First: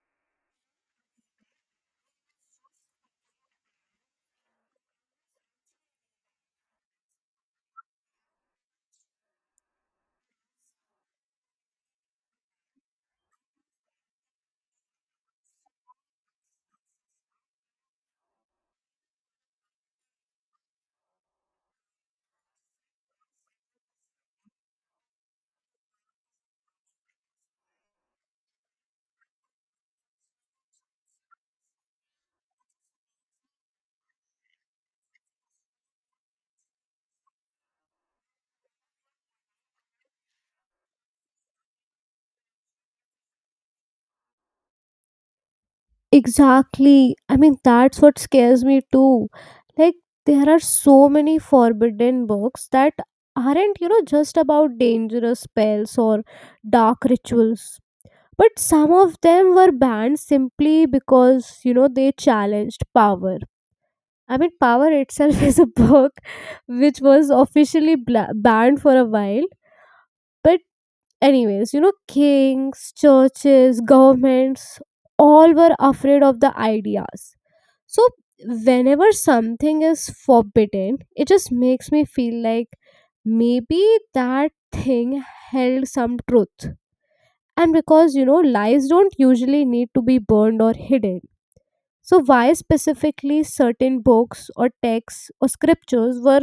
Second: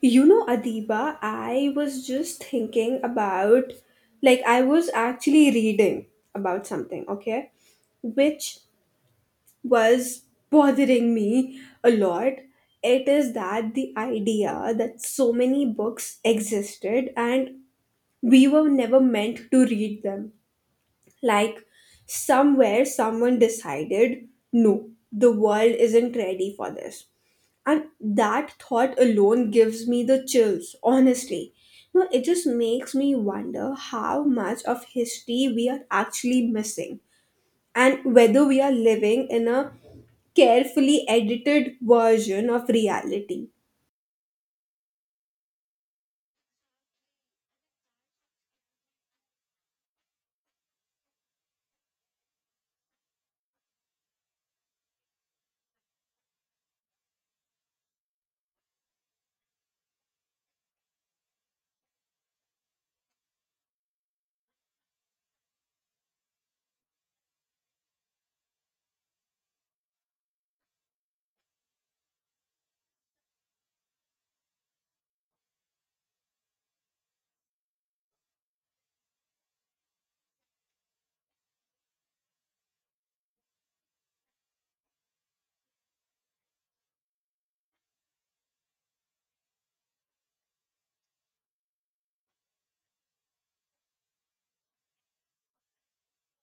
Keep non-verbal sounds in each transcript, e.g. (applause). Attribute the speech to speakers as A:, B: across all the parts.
A: You know, Adiba, I was just thinking about, like, I was actually reading about something, okay, which was bothering me a lot. It is that the idea that so many books existed and we were never meant to read them. Like somewhere someone decided, no, the world isn't ready for this. And that thought alone gives me the chills, honestly. No, it just makes me wonder how much of history we are actually missing and whether we are living in a carefully edited version of reality.
B: Exactly. I mean, that's what scares me too. Like, there are so many forbidden books that aren't, just about dangerous spells or dark rituals. But some of them were banned simply because, they challenged power. I mean, Power itself (laughs) is a book which was officially banned for a while. But Anyways, you know, kings, churches, governments, all were afraid of the ideas. So, whenever something is forbidden, it just makes me feel like maybe that thing held some truth. And because, lies don't usually need to be burned or hidden. So, why specifically certain books or texts or scriptures were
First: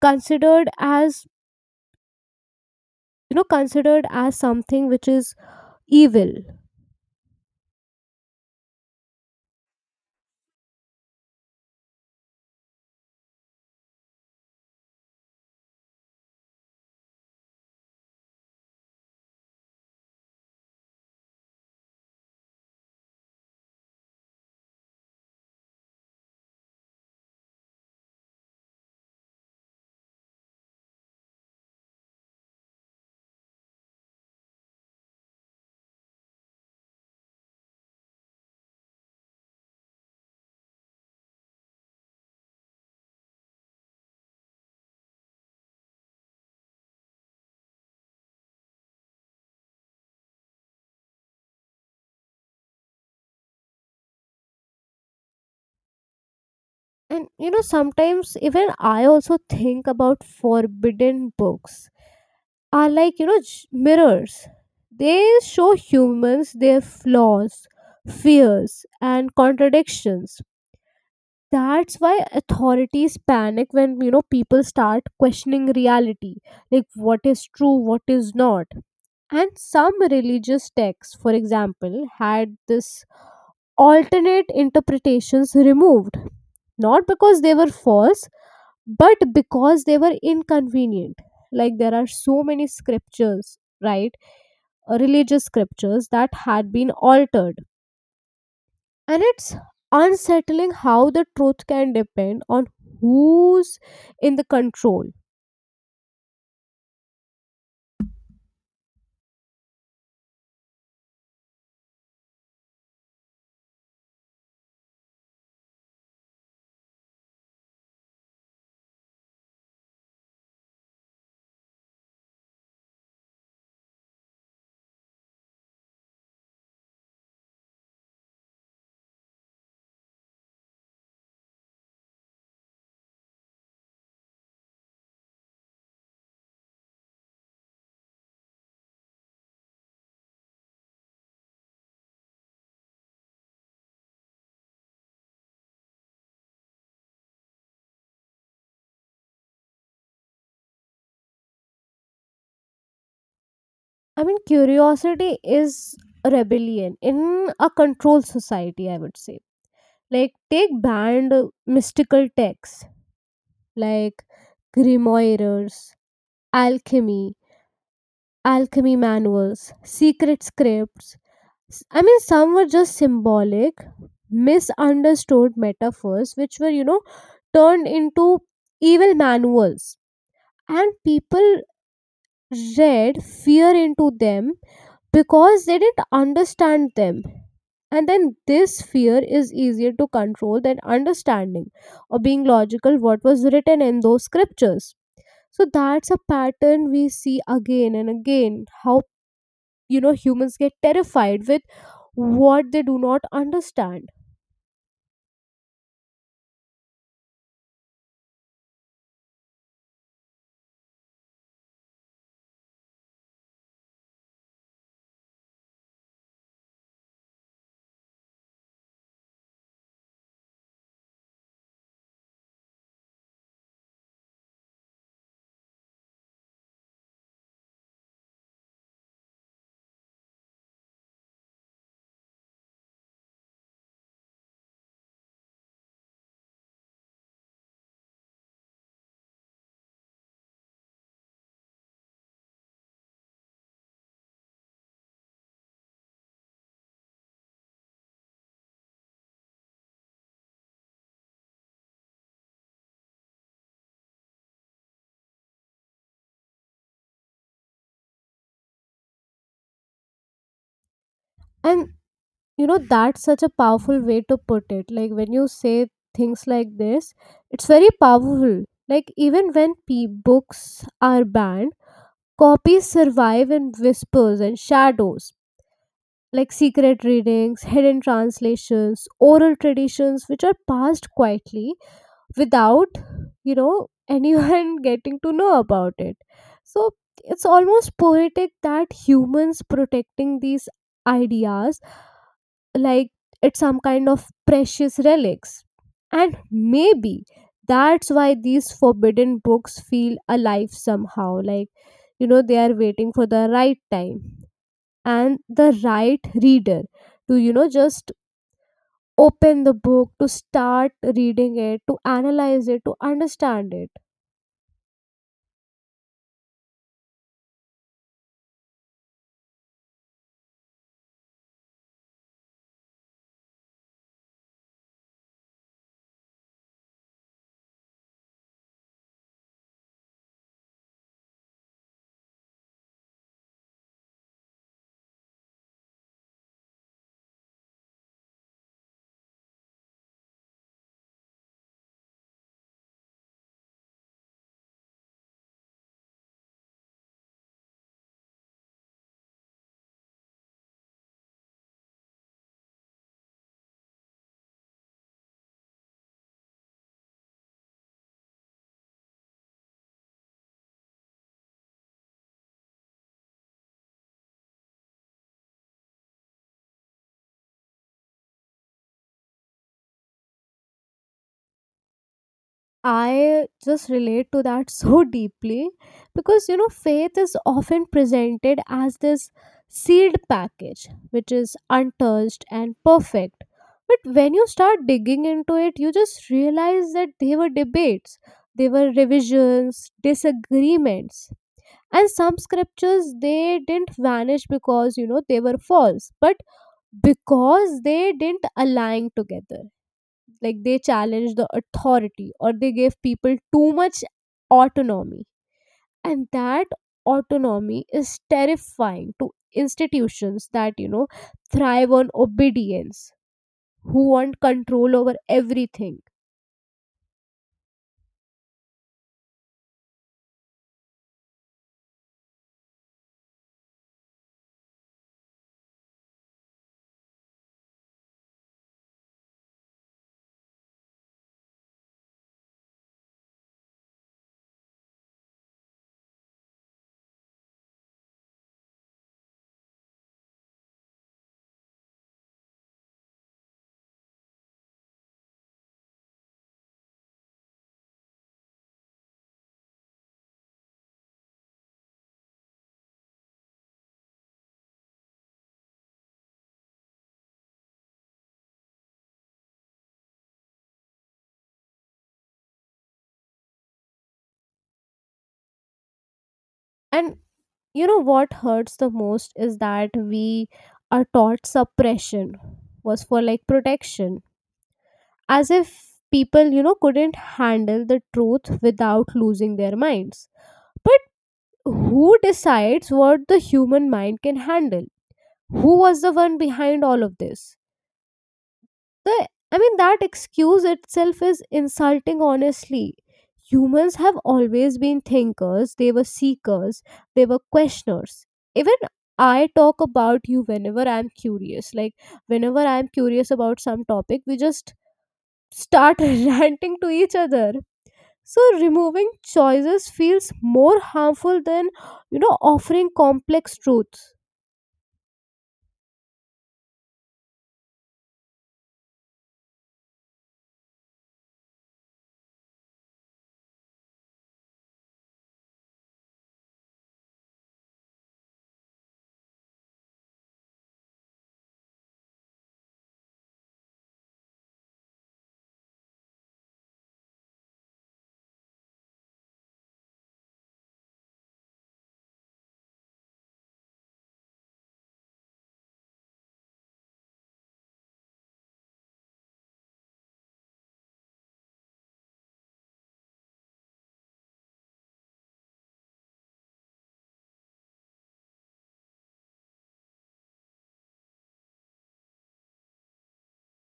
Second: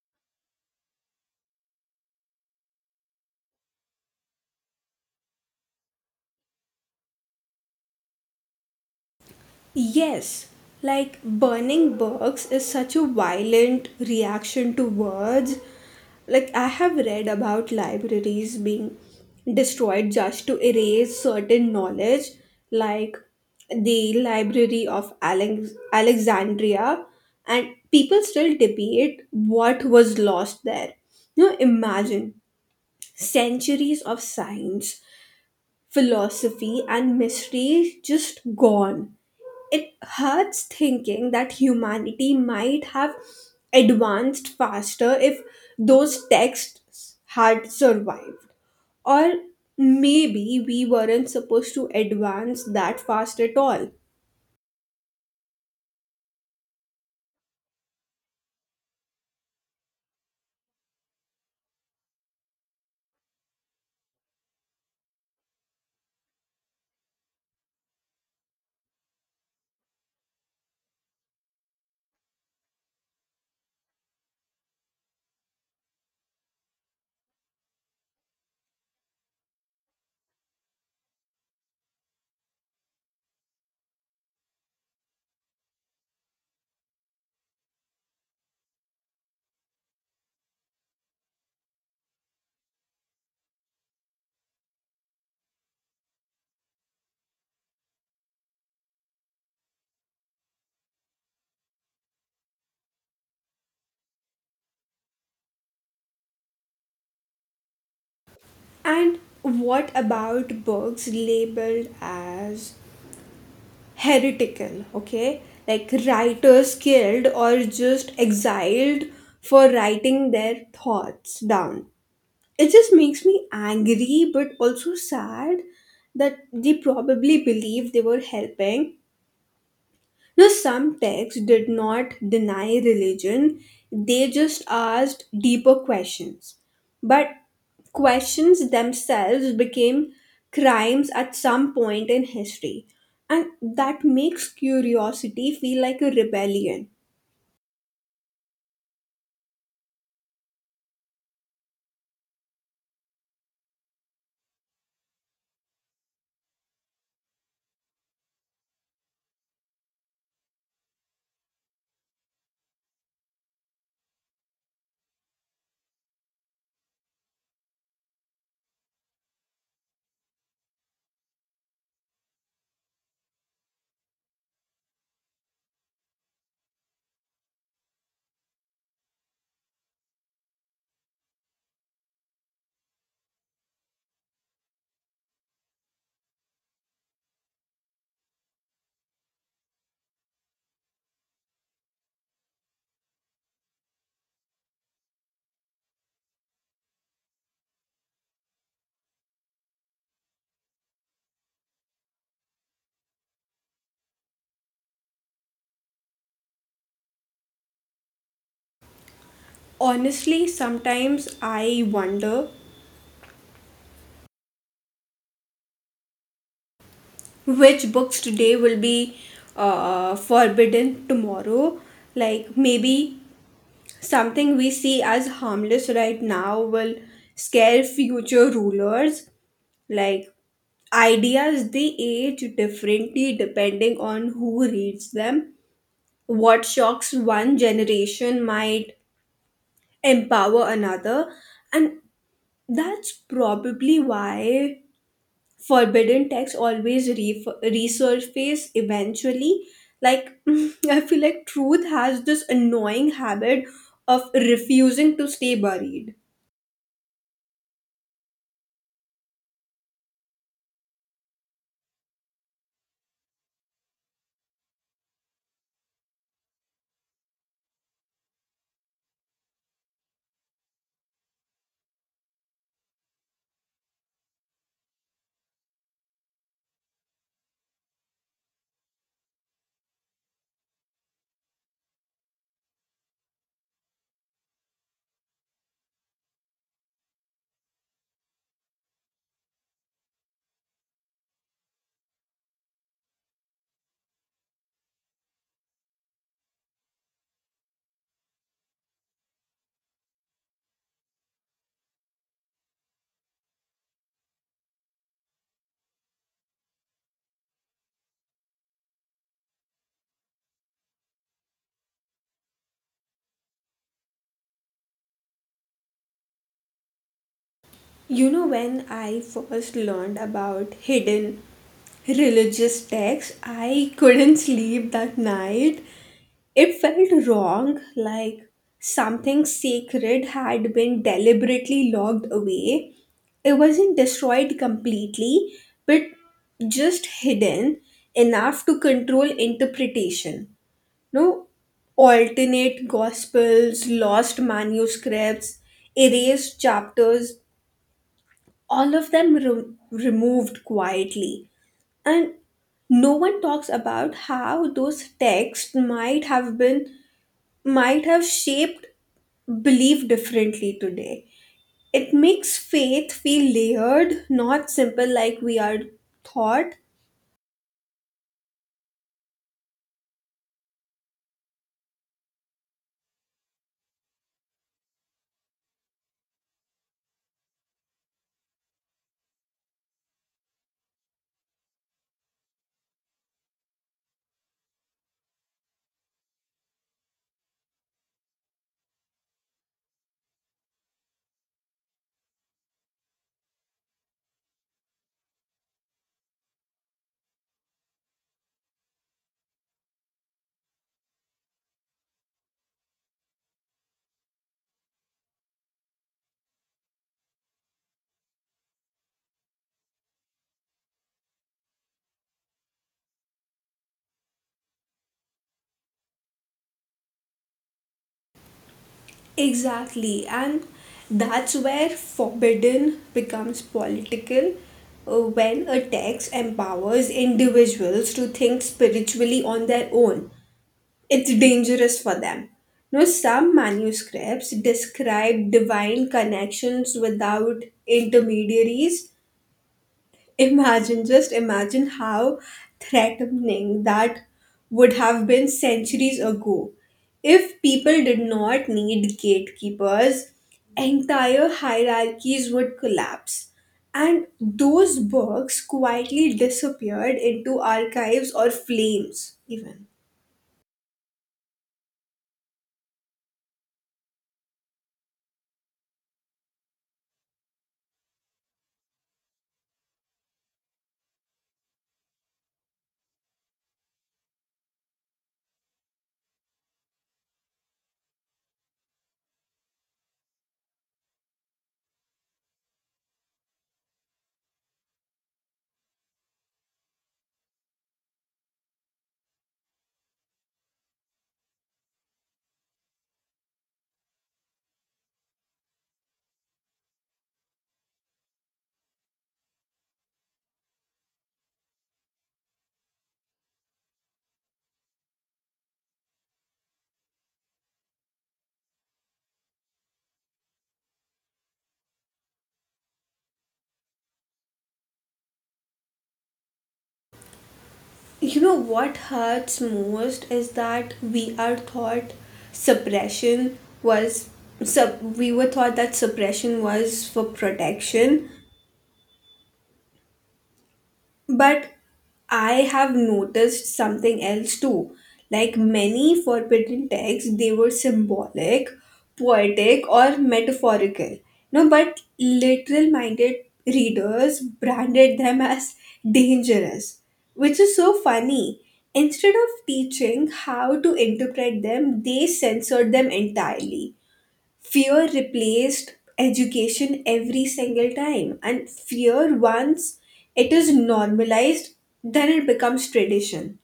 B: considered as, considered as something which is evil?
A: Yes, like burning books is such a violent reaction to words. Like, I have read about libraries being destroyed just to erase certain knowledge, like the Library of Alexandria, and people still debate what was lost there. Now, imagine centuries of science, philosophy, and mystery just gone. It hurts thinking that humanity might have advanced faster if those texts had survived. Or maybe we weren't supposed to advance that fast at all.
B: And you know, sometimes even I also think about forbidden books are like, mirrors. They show humans their flaws, fears, and contradictions. That's why authorities panic when, you know, people start questioning reality, like what is true, what is not. And some religious texts, for example, had this alternate interpretations removed, not because they were false but because they were inconvenient. Like there are so many scriptures, right, religious scriptures that had been altered, and it's unsettling how the truth can depend on who's in the control.
A: And what about books labeled as heretical, okay? Like writers killed or just exiled for writing their thoughts down? It just makes me angry but also sad that they probably believed they were helping. Now, some texts did not deny religion, they just asked deeper questions. But questions themselves became crimes at some point in history. And that makes curiosity feel like a rebellion.
B: I mean, curiosity is a rebellion in a controlled society, I would say. Like take banned mystical texts like grimoires, alchemy alchemy manuals, secret scripts. I mean, some were just symbolic misunderstood metaphors which were, you know, turned into evil manuals, and people read fear into them because they didn't understand them. And then this fear is easier to control than understanding, or being logical what was written in those scriptures. So that's a pattern we see again and again, how, you know, humans get terrified with what they do not understand.
A: Honestly, sometimes I wonder which books today will be forbidden tomorrow. Like maybe something we see as harmless right now will scare future rulers. Like ideas, they age differently depending on who reads them. What shocks one generation might empower another, and that's probably why forbidden texts always resurface eventually. Like, (laughs) I feel like truth has this annoying habit of refusing to stay buried.
B: And you know, that's such a powerful way to put it. Like when you say things like this, it's very powerful. Like even when books are banned, copies survive in whispers and shadows, like secret readings, hidden translations, oral traditions which are passed quietly without, you know anyone (laughs) getting to know about it. So it's almost poetic that humans protecting these ideas, like it's some kind of precious relics. And maybe that's why these forbidden books feel alive somehow. Like, they are waiting for the right time and the right reader to, just open the book, to start reading it, to analyze it, to understand it.
A: You know, when I first learned about hidden religious texts, I couldn't sleep that night. It felt wrong, like something sacred had been deliberately locked away. It wasn't destroyed completely, but just hidden enough to control interpretation. No, alternate gospels, lost manuscripts, erased chapters, all of them removed quietly. And no one talks about how those texts might have shaped belief differently today. It makes faith feel layered, not simple like we are taught.
B: I just relate to that so (laughs) deeply, because you know, faith is often presented as this sealed package which is untouched and perfect. But when you start digging into it, you just realize that they were debates, they were revisions, disagreements. And some scriptures, they didn't vanish because you know they were false, but because they didn't align together, like they challenge the authority or they give people too much autonomy. And that autonomy is terrifying to institutions that, thrive on obedience, who want control over everything.
A: Exactly. And that's where forbidden becomes political, when a text empowers individuals to think spiritually on their own. It's dangerous for them. Now, some manuscripts describe divine connections without intermediaries. Imagine, just imagine how threatening that would have been centuries ago. If people did not need gatekeepers, entire hierarchies would collapse. And those books quietly disappeared into archives or flames, even.
B: And you know what hurts the most is that we are taught suppression was for like protection, as if people, couldn't handle the truth without losing their minds. But who decides what the human mind can handle, who was the one behind all of this, the, I mean that excuse itself is insulting, honestly. Humans have always been thinkers, they were seekers, they were questioners. Even I talk about you whenever I'm curious. Like whenever I'm curious about some topic, we just start (laughs) ranting to each other. So removing choices feels more harmful than, offering complex truths.
A: You know what hurts most is that we are taught suppression was sup we were taught that suppression was for protection, but I have noticed something else too. Like many forbidden texts, they were symbolic, poetic, or metaphorical. No, but literal minded readers branded them as dangerous, which is so funny. Instead of teaching how to interpret them, they censored them entirely. Fear replaced education every single time, and fear once it is normalized then it becomes tradition.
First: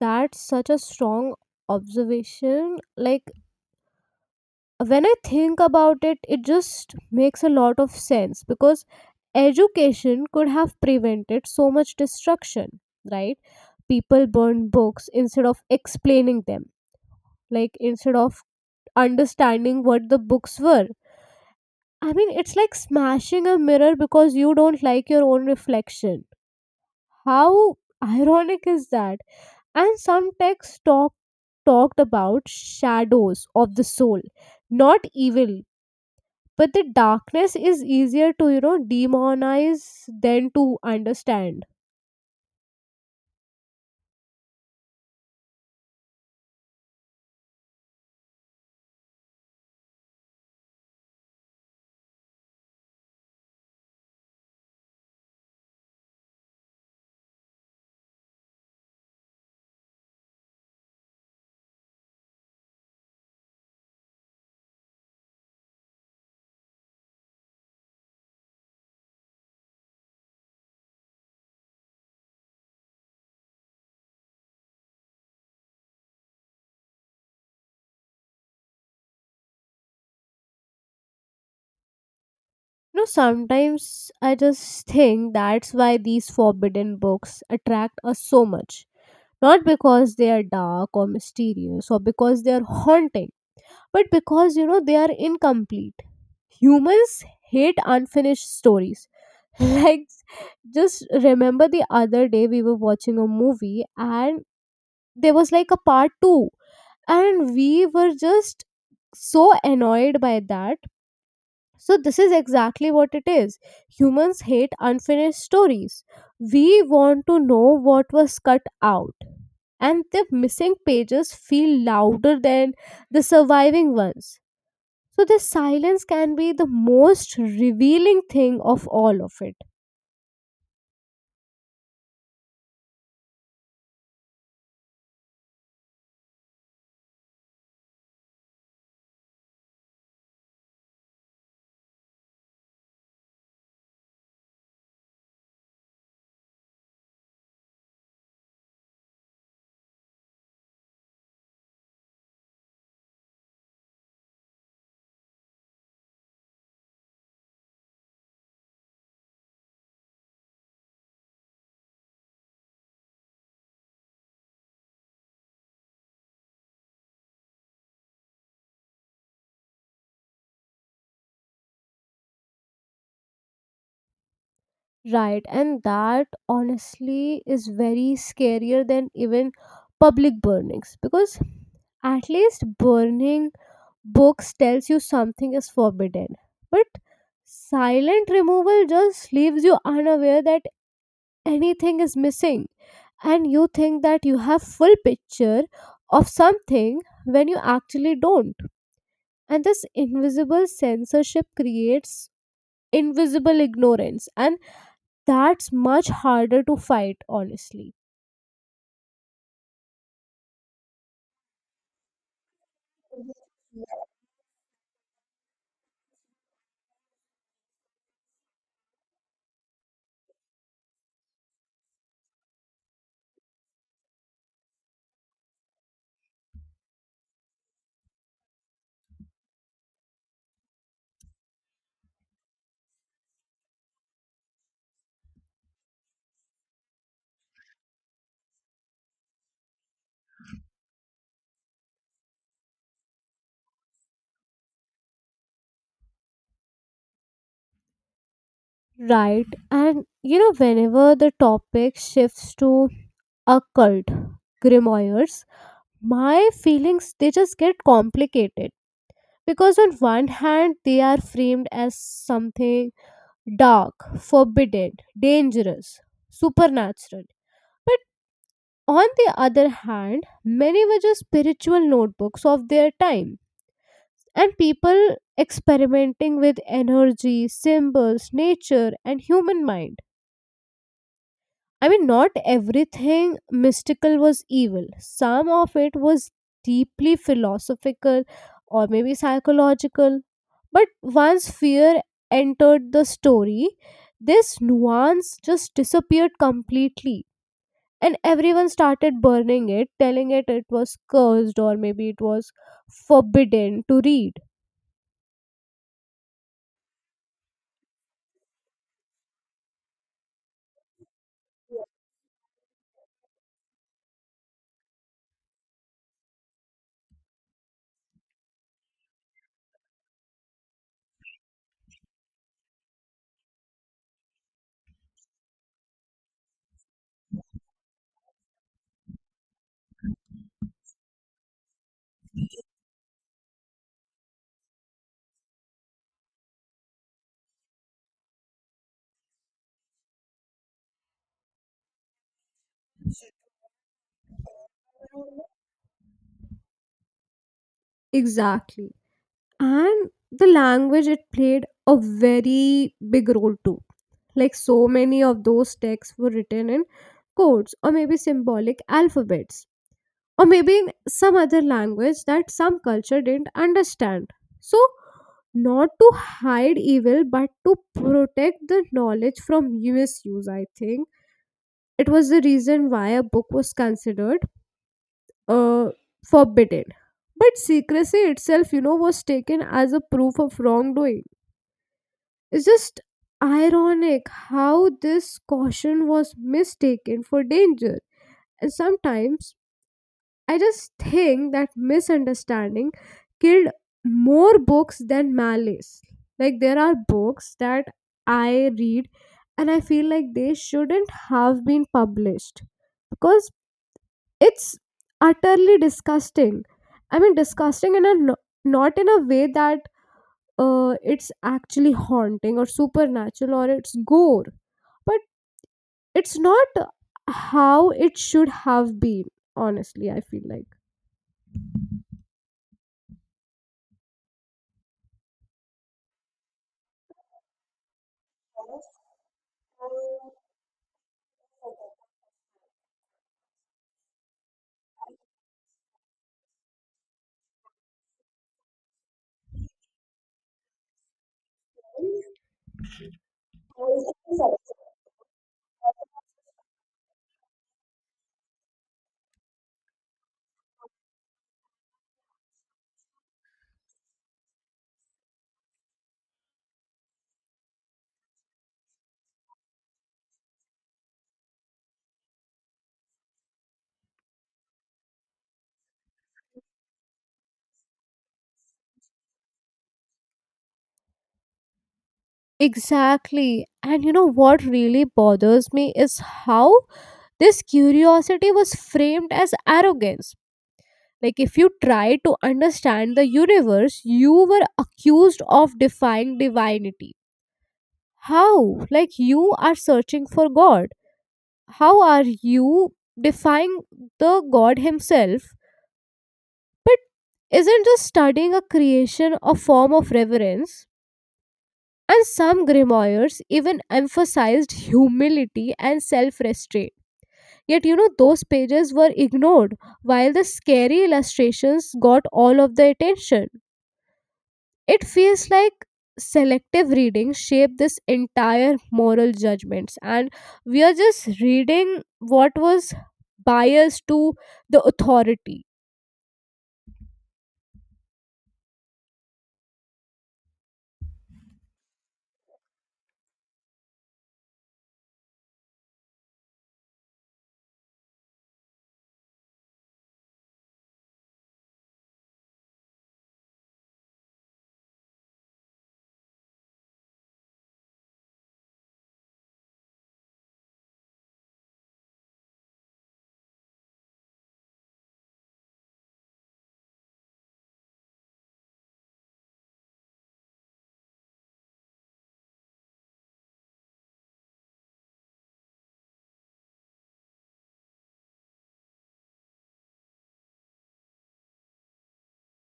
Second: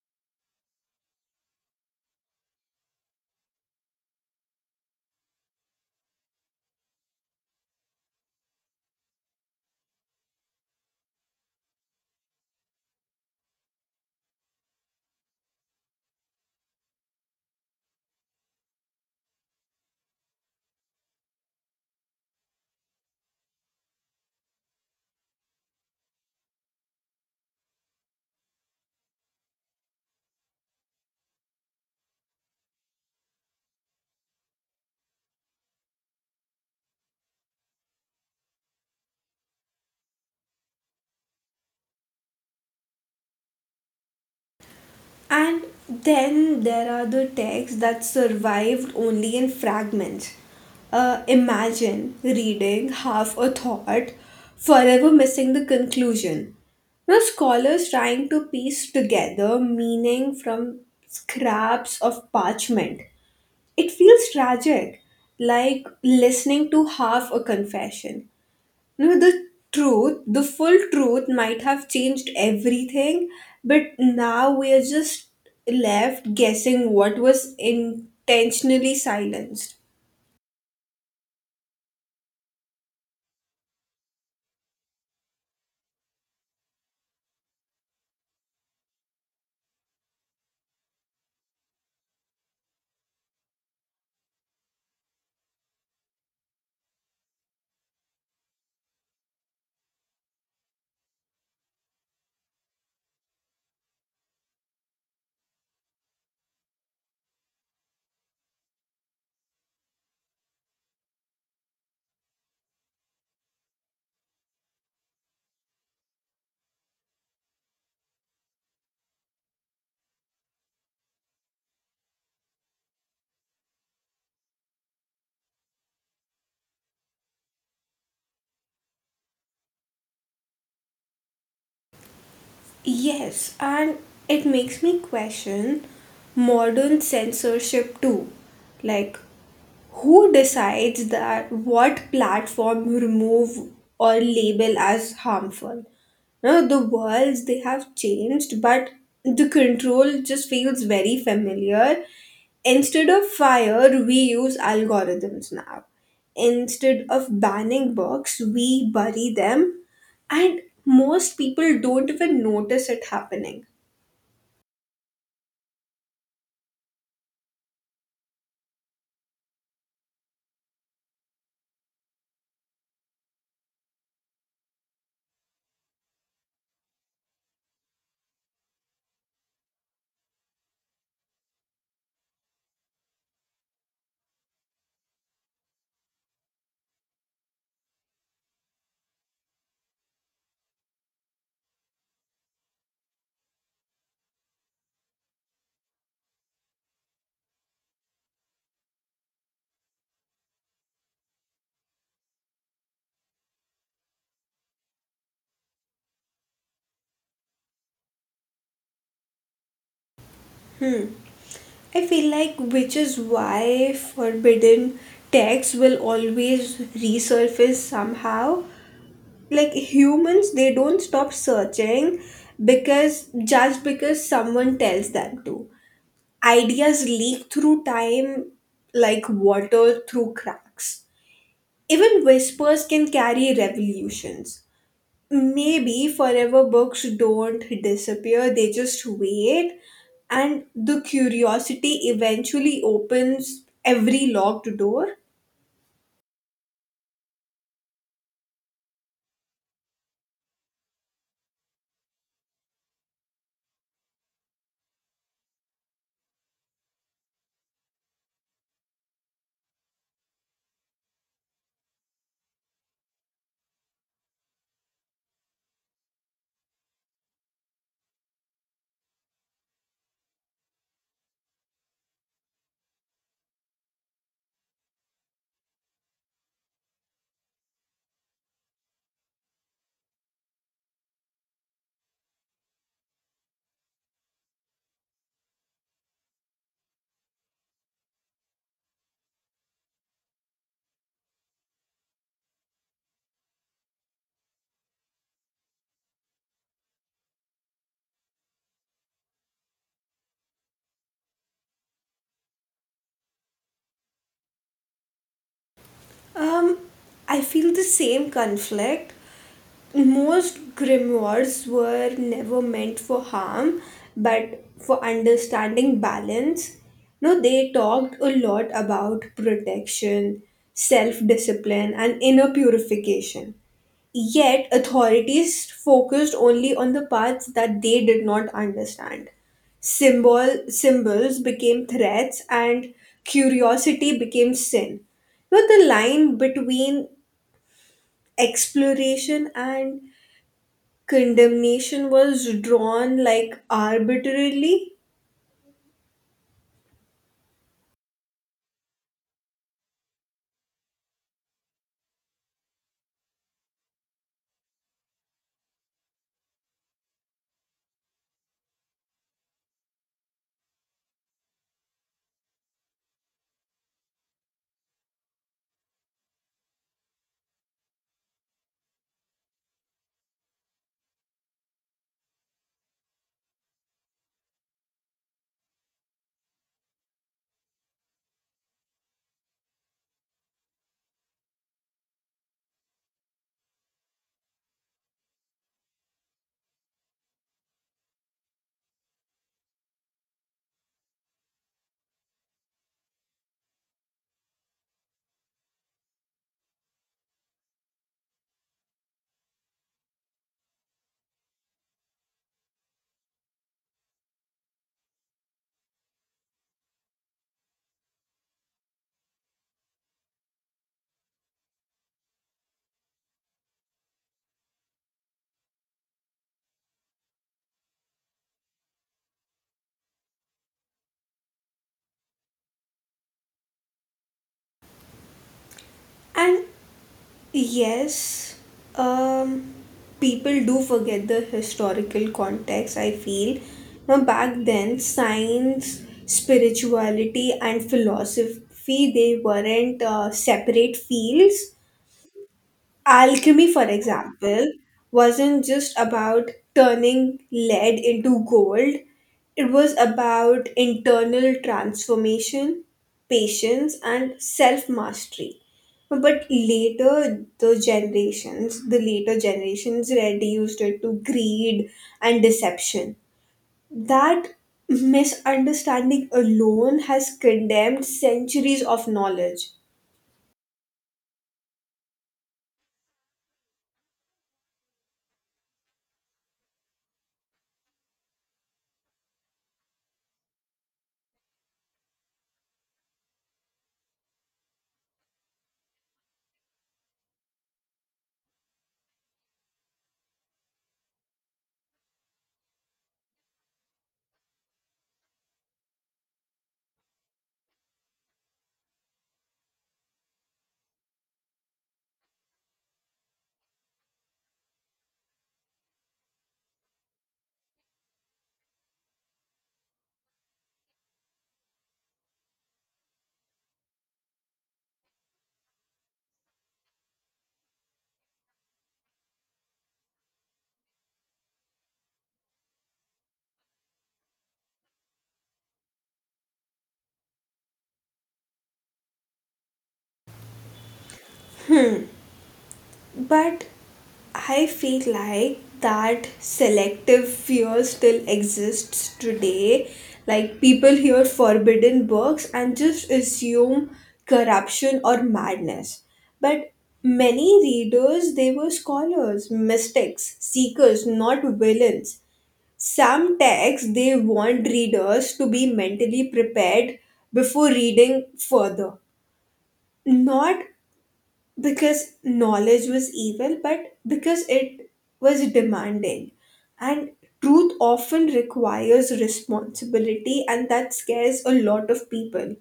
B: That's such a strong observation. Like when I think about it, it just makes a lot of sense, because education could have prevented so much destruction, right? People burn books instead of explaining them, like instead of understanding what the books were. I mean, it's like smashing a mirror because you don't like your own reflection. How ironic is that? And some texts talked about shadows of the soul, not evil. But the darkness is easier to, demonize than to understand.
A: And then there are the texts that survived only in fragments. Imagine reading half a thought, forever missing the conclusion. Now scholars trying to piece together meaning from scraps of parchment. It feels tragic, like listening to half a confession. No, the truth, the full truth might have changed everything, but now we are just left guessing what was intentionally silenced.
B: You know, sometimes I just think that's why these forbidden books attract us so much. Not because they are dark or mysterious or because they are haunting, but because, they are incomplete. Humans hate unfinished stories (laughs) like, just remember the other day we were watching a movie and there was like a part 2, and we were just so annoyed by that. So this is exactly what it is. Humans hate unfinished stories, we want to know what was cut out, and the missing pages feel louder than the surviving ones. So the silence can be the most revealing thing of all of it.
A: Yes, and it makes me question modern censorship too. Like, who decides that what platform you remove or label as harmful? No, the worlds they have changed, but the control just feels very familiar. Instead of fire, we use algorithms now. Instead of banning books, we bury them. And most people don't even notice it happening.
B: Right, and that honestly is very scarier than even public burnings, because at least burning books tells you something is forbidden. But silent removal just leaves you unaware that anything is missing, and you think that you have full picture of something when you actually don't. And this invisible censorship creates invisible ignorance, and that's much harder to fight, honestly.
A: I feel like, which is why forbidden texts will always resurface somehow. Like humans, they don't stop searching because just because someone tells them to. Ideas leak through time like water through cracks. Even whispers can carry revolutions. Maybe forever books don't disappear, they just wait, and the curiosity eventually opens every locked door.
B: Right, and you know, whenever the topic shifts to occult, grimoires, my feelings, they just get complicated, because on one hand they are framed as something dark, forbidden, dangerous, supernatural. But on the other hand, many were just spiritual notebooks of their time, and people experimenting with energy, symbols, nature, and human mind. I mean, not everything mystical was evil. Some of it was deeply philosophical or maybe psychological. But once fear entered the story, this nuance just disappeared completely. And everyone started burning it, telling it it was cursed, or maybe it was forbidden to read.
A: Um, I feel the same conflict. Most grimoires were never meant for harm, but for understanding balance. No, they talked a lot about protection, self discipline, and inner purification. Yet, authorities focused only on the parts that they did not understand. Symbols became threats and curiosity became sin. But the line between exploration and condemnation was drawn like arbitrarily,
B: Exactly. And the language, it played a very big role too. Like so many of those texts were written in codes, or maybe symbolic alphabets, or maybe in some other language that some culture didn't understand. So, not to hide evil but to protect the knowledge from misuse, I think it was the reason why a book was considered uh, forbidden. But secrecy itself, you know, was taken as a proof of wrongdoing. It's just ironic how this caution was mistaken for danger. And sometimes I just think that misunderstanding killed more books than malice. Like there are books that I read and I feel like they shouldn't have been published, because it's utterly disgusting. I mean, disgusting in a not in a way that it's actually haunting or supernatural or it's gore, but it's not how it should have been, honestly, I feel like.
A: and yes, um, people do forget the historical context, I feel. Now, back then, science, spirituality, and philosophy, they weren't separate fields. Alchemy, for example, wasn't just about turning lead into gold, it was about internal transformation, patience, and self mastery. But later, the later generations reduced it to greed and deception. That misunderstanding alone has condemned centuries of knowledge.
B: Exactly. And you know what really bothers me is how this curiosity was framed as arrogance. Like, if you try to understand the universe, you were accused of defying divinity. How? Like, you are searching for God. How are you defying the God Himself? Isn't just studying a creation a form of reverence? And some grimoires even emphasized humility and self restraint. Yet, you know, those pages were ignored while the scary illustrations got all of the attention. It feels like selective reading shaped this entire moral judgments, and we are just reading what was biased to the authority.
A: But I feel like that selective fear still exists today. Like people hear forbidden books and just assume corruption or madness. But many readers, they were scholars, mystics, seekers, not villains. Some texts, they want readers to be mentally prepared before reading further, not because knowledge was evil, but because it was demanding. And truth often requires responsibility, and that scares a lot of people.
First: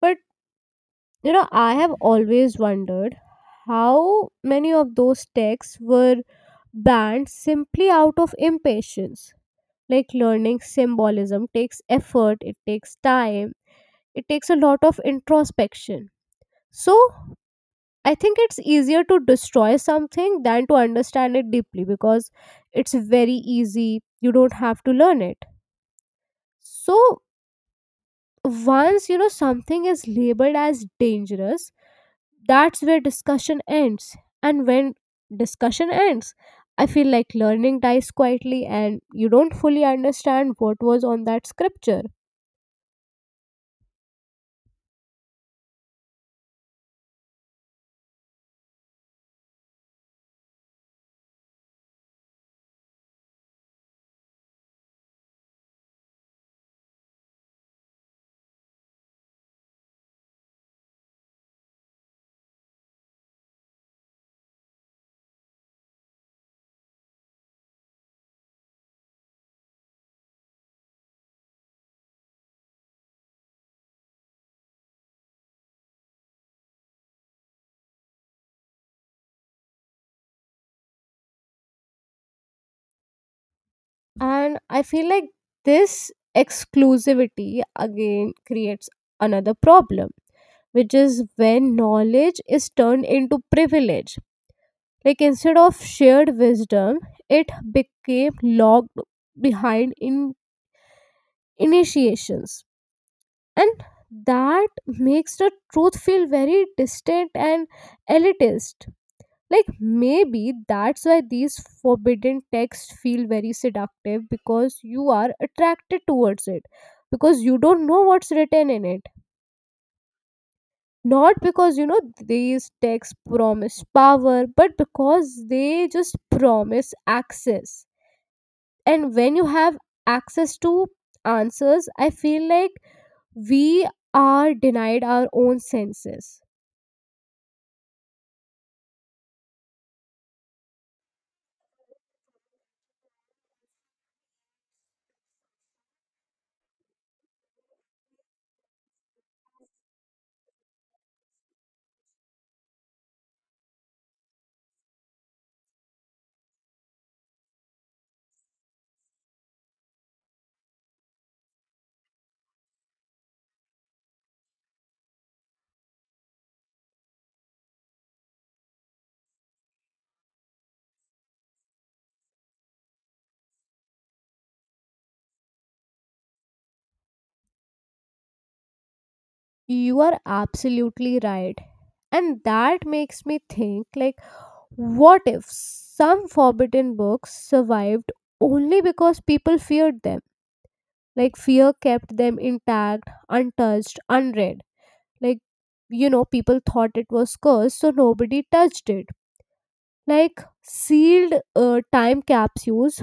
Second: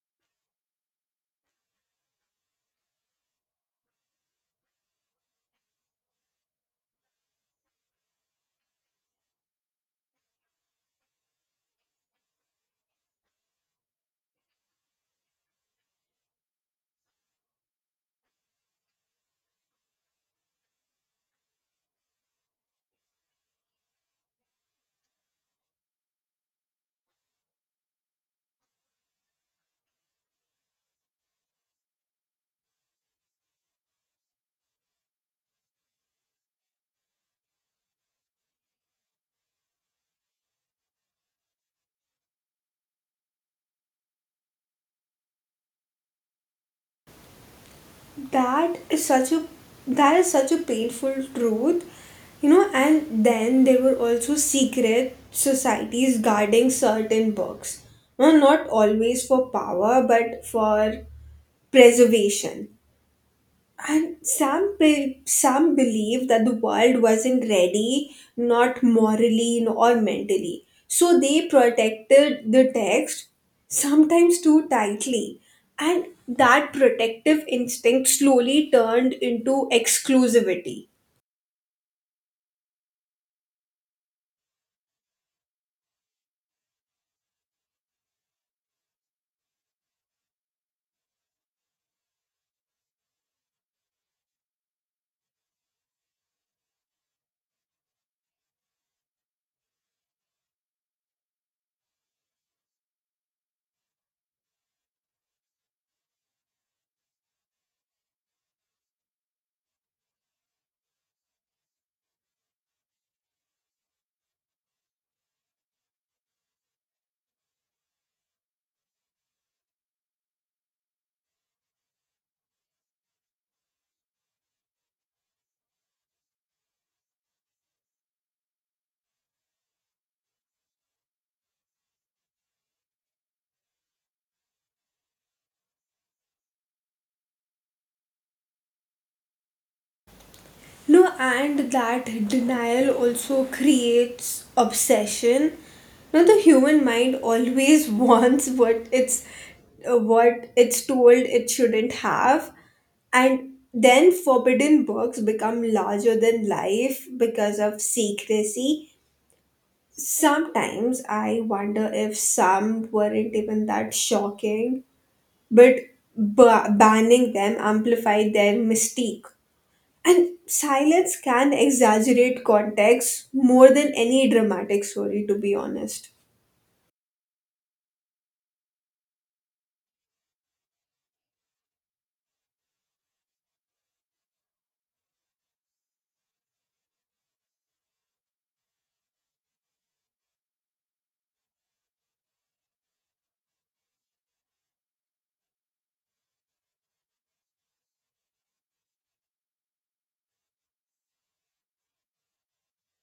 B: But, you know, I have always wondered how many of those texts were banned simply out of impatience. Like learning symbolism takes effort, it takes time, it takes a lot of introspection. So, I think it's easier to destroy something than to understand it deeply, because it's very easy. You don't have to learn it. So, once you know something is labeled as dangerous, that's where discussion ends. And when discussion ends, I feel like learning dies quietly, and you don't fully understand what was on that scripture.
A: That is such a that is such a painful truth, you know. And then there were also secret societies guarding certain books. Now, not always for power, but for preservation. And some some believed that the world wasn't ready, not morally nor mentally. So they protected the text sometimes too tightly. And that protective instinct slowly turned into exclusivity.
B: And I feel like this exclusivity again creates another problem, which is when knowledge is turned into privilege. Like instead of shared wisdom, it became locked behind in initiations. And that makes the truth feel very distant and elitist. Like maybe that's why these forbidden texts feel very seductive, because you are attracted towards it because you don't know what's written in it. Not because, these texts promise power, but because they just promise access. And when you have access to answers, I feel like we are denied our own senses.
A: No, and that denial also creates obsession. Now, the human mind always (laughs) wants what it's told it shouldn't have, and then forbidden books become larger than life because of secrecy. Sometimes I wonder if some weren't even that shocking, but banning them amplified their mystique. And silence can exaggerate context more than any dramatic story, to be honest.
B: You are absolutely right. And that makes me think like, what if some forbidden books survived only because people feared them? Like, fear kept them intact, untouched, unread. Like, you know, people thought it was cursed, so nobody touched it. Like, sealed time capsules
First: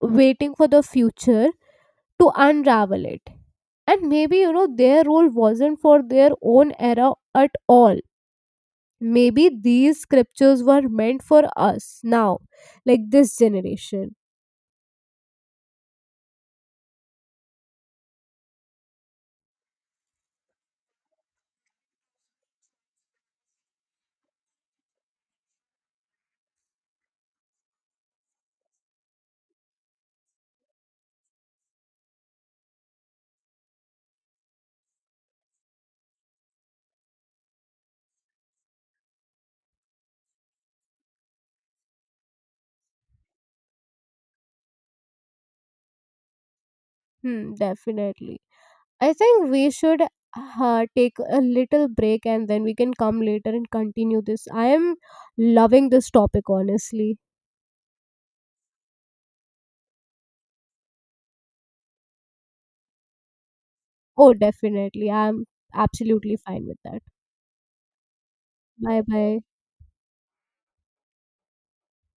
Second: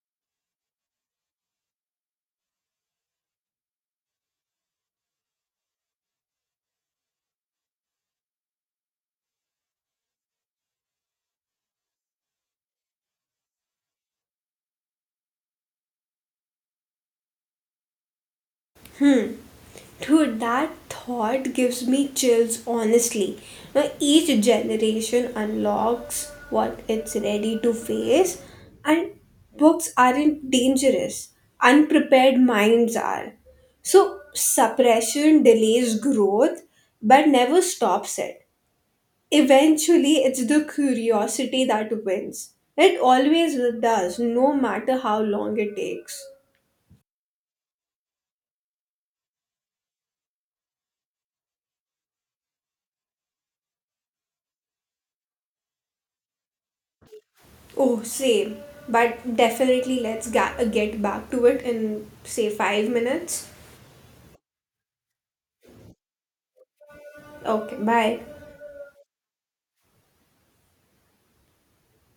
B: waiting for the future to unravel it. And maybe, their role wasn't for their own era at all. Maybe these scriptures were meant for us now, like this generation.
A: Hmm. Dude, that thought gives me chills, honestly. Now, each generation unlocks what it's ready to face, and books aren't dangerous. Unprepared minds are. So, suppression delays growth but never stops it. Eventually, it's the curiosity that wins. It always does, no matter how long it takes.
B: Hmm, definitely. I think we should take a little break and then we can come later and continue this. I am loving this topic, honestly.
A: Oh, same. But definitely, let's get back to it in, say, 5 minutes.
B: Oh, definitely. I'm absolutely fine with that.
A: Okay, bye.
B: Bye bye.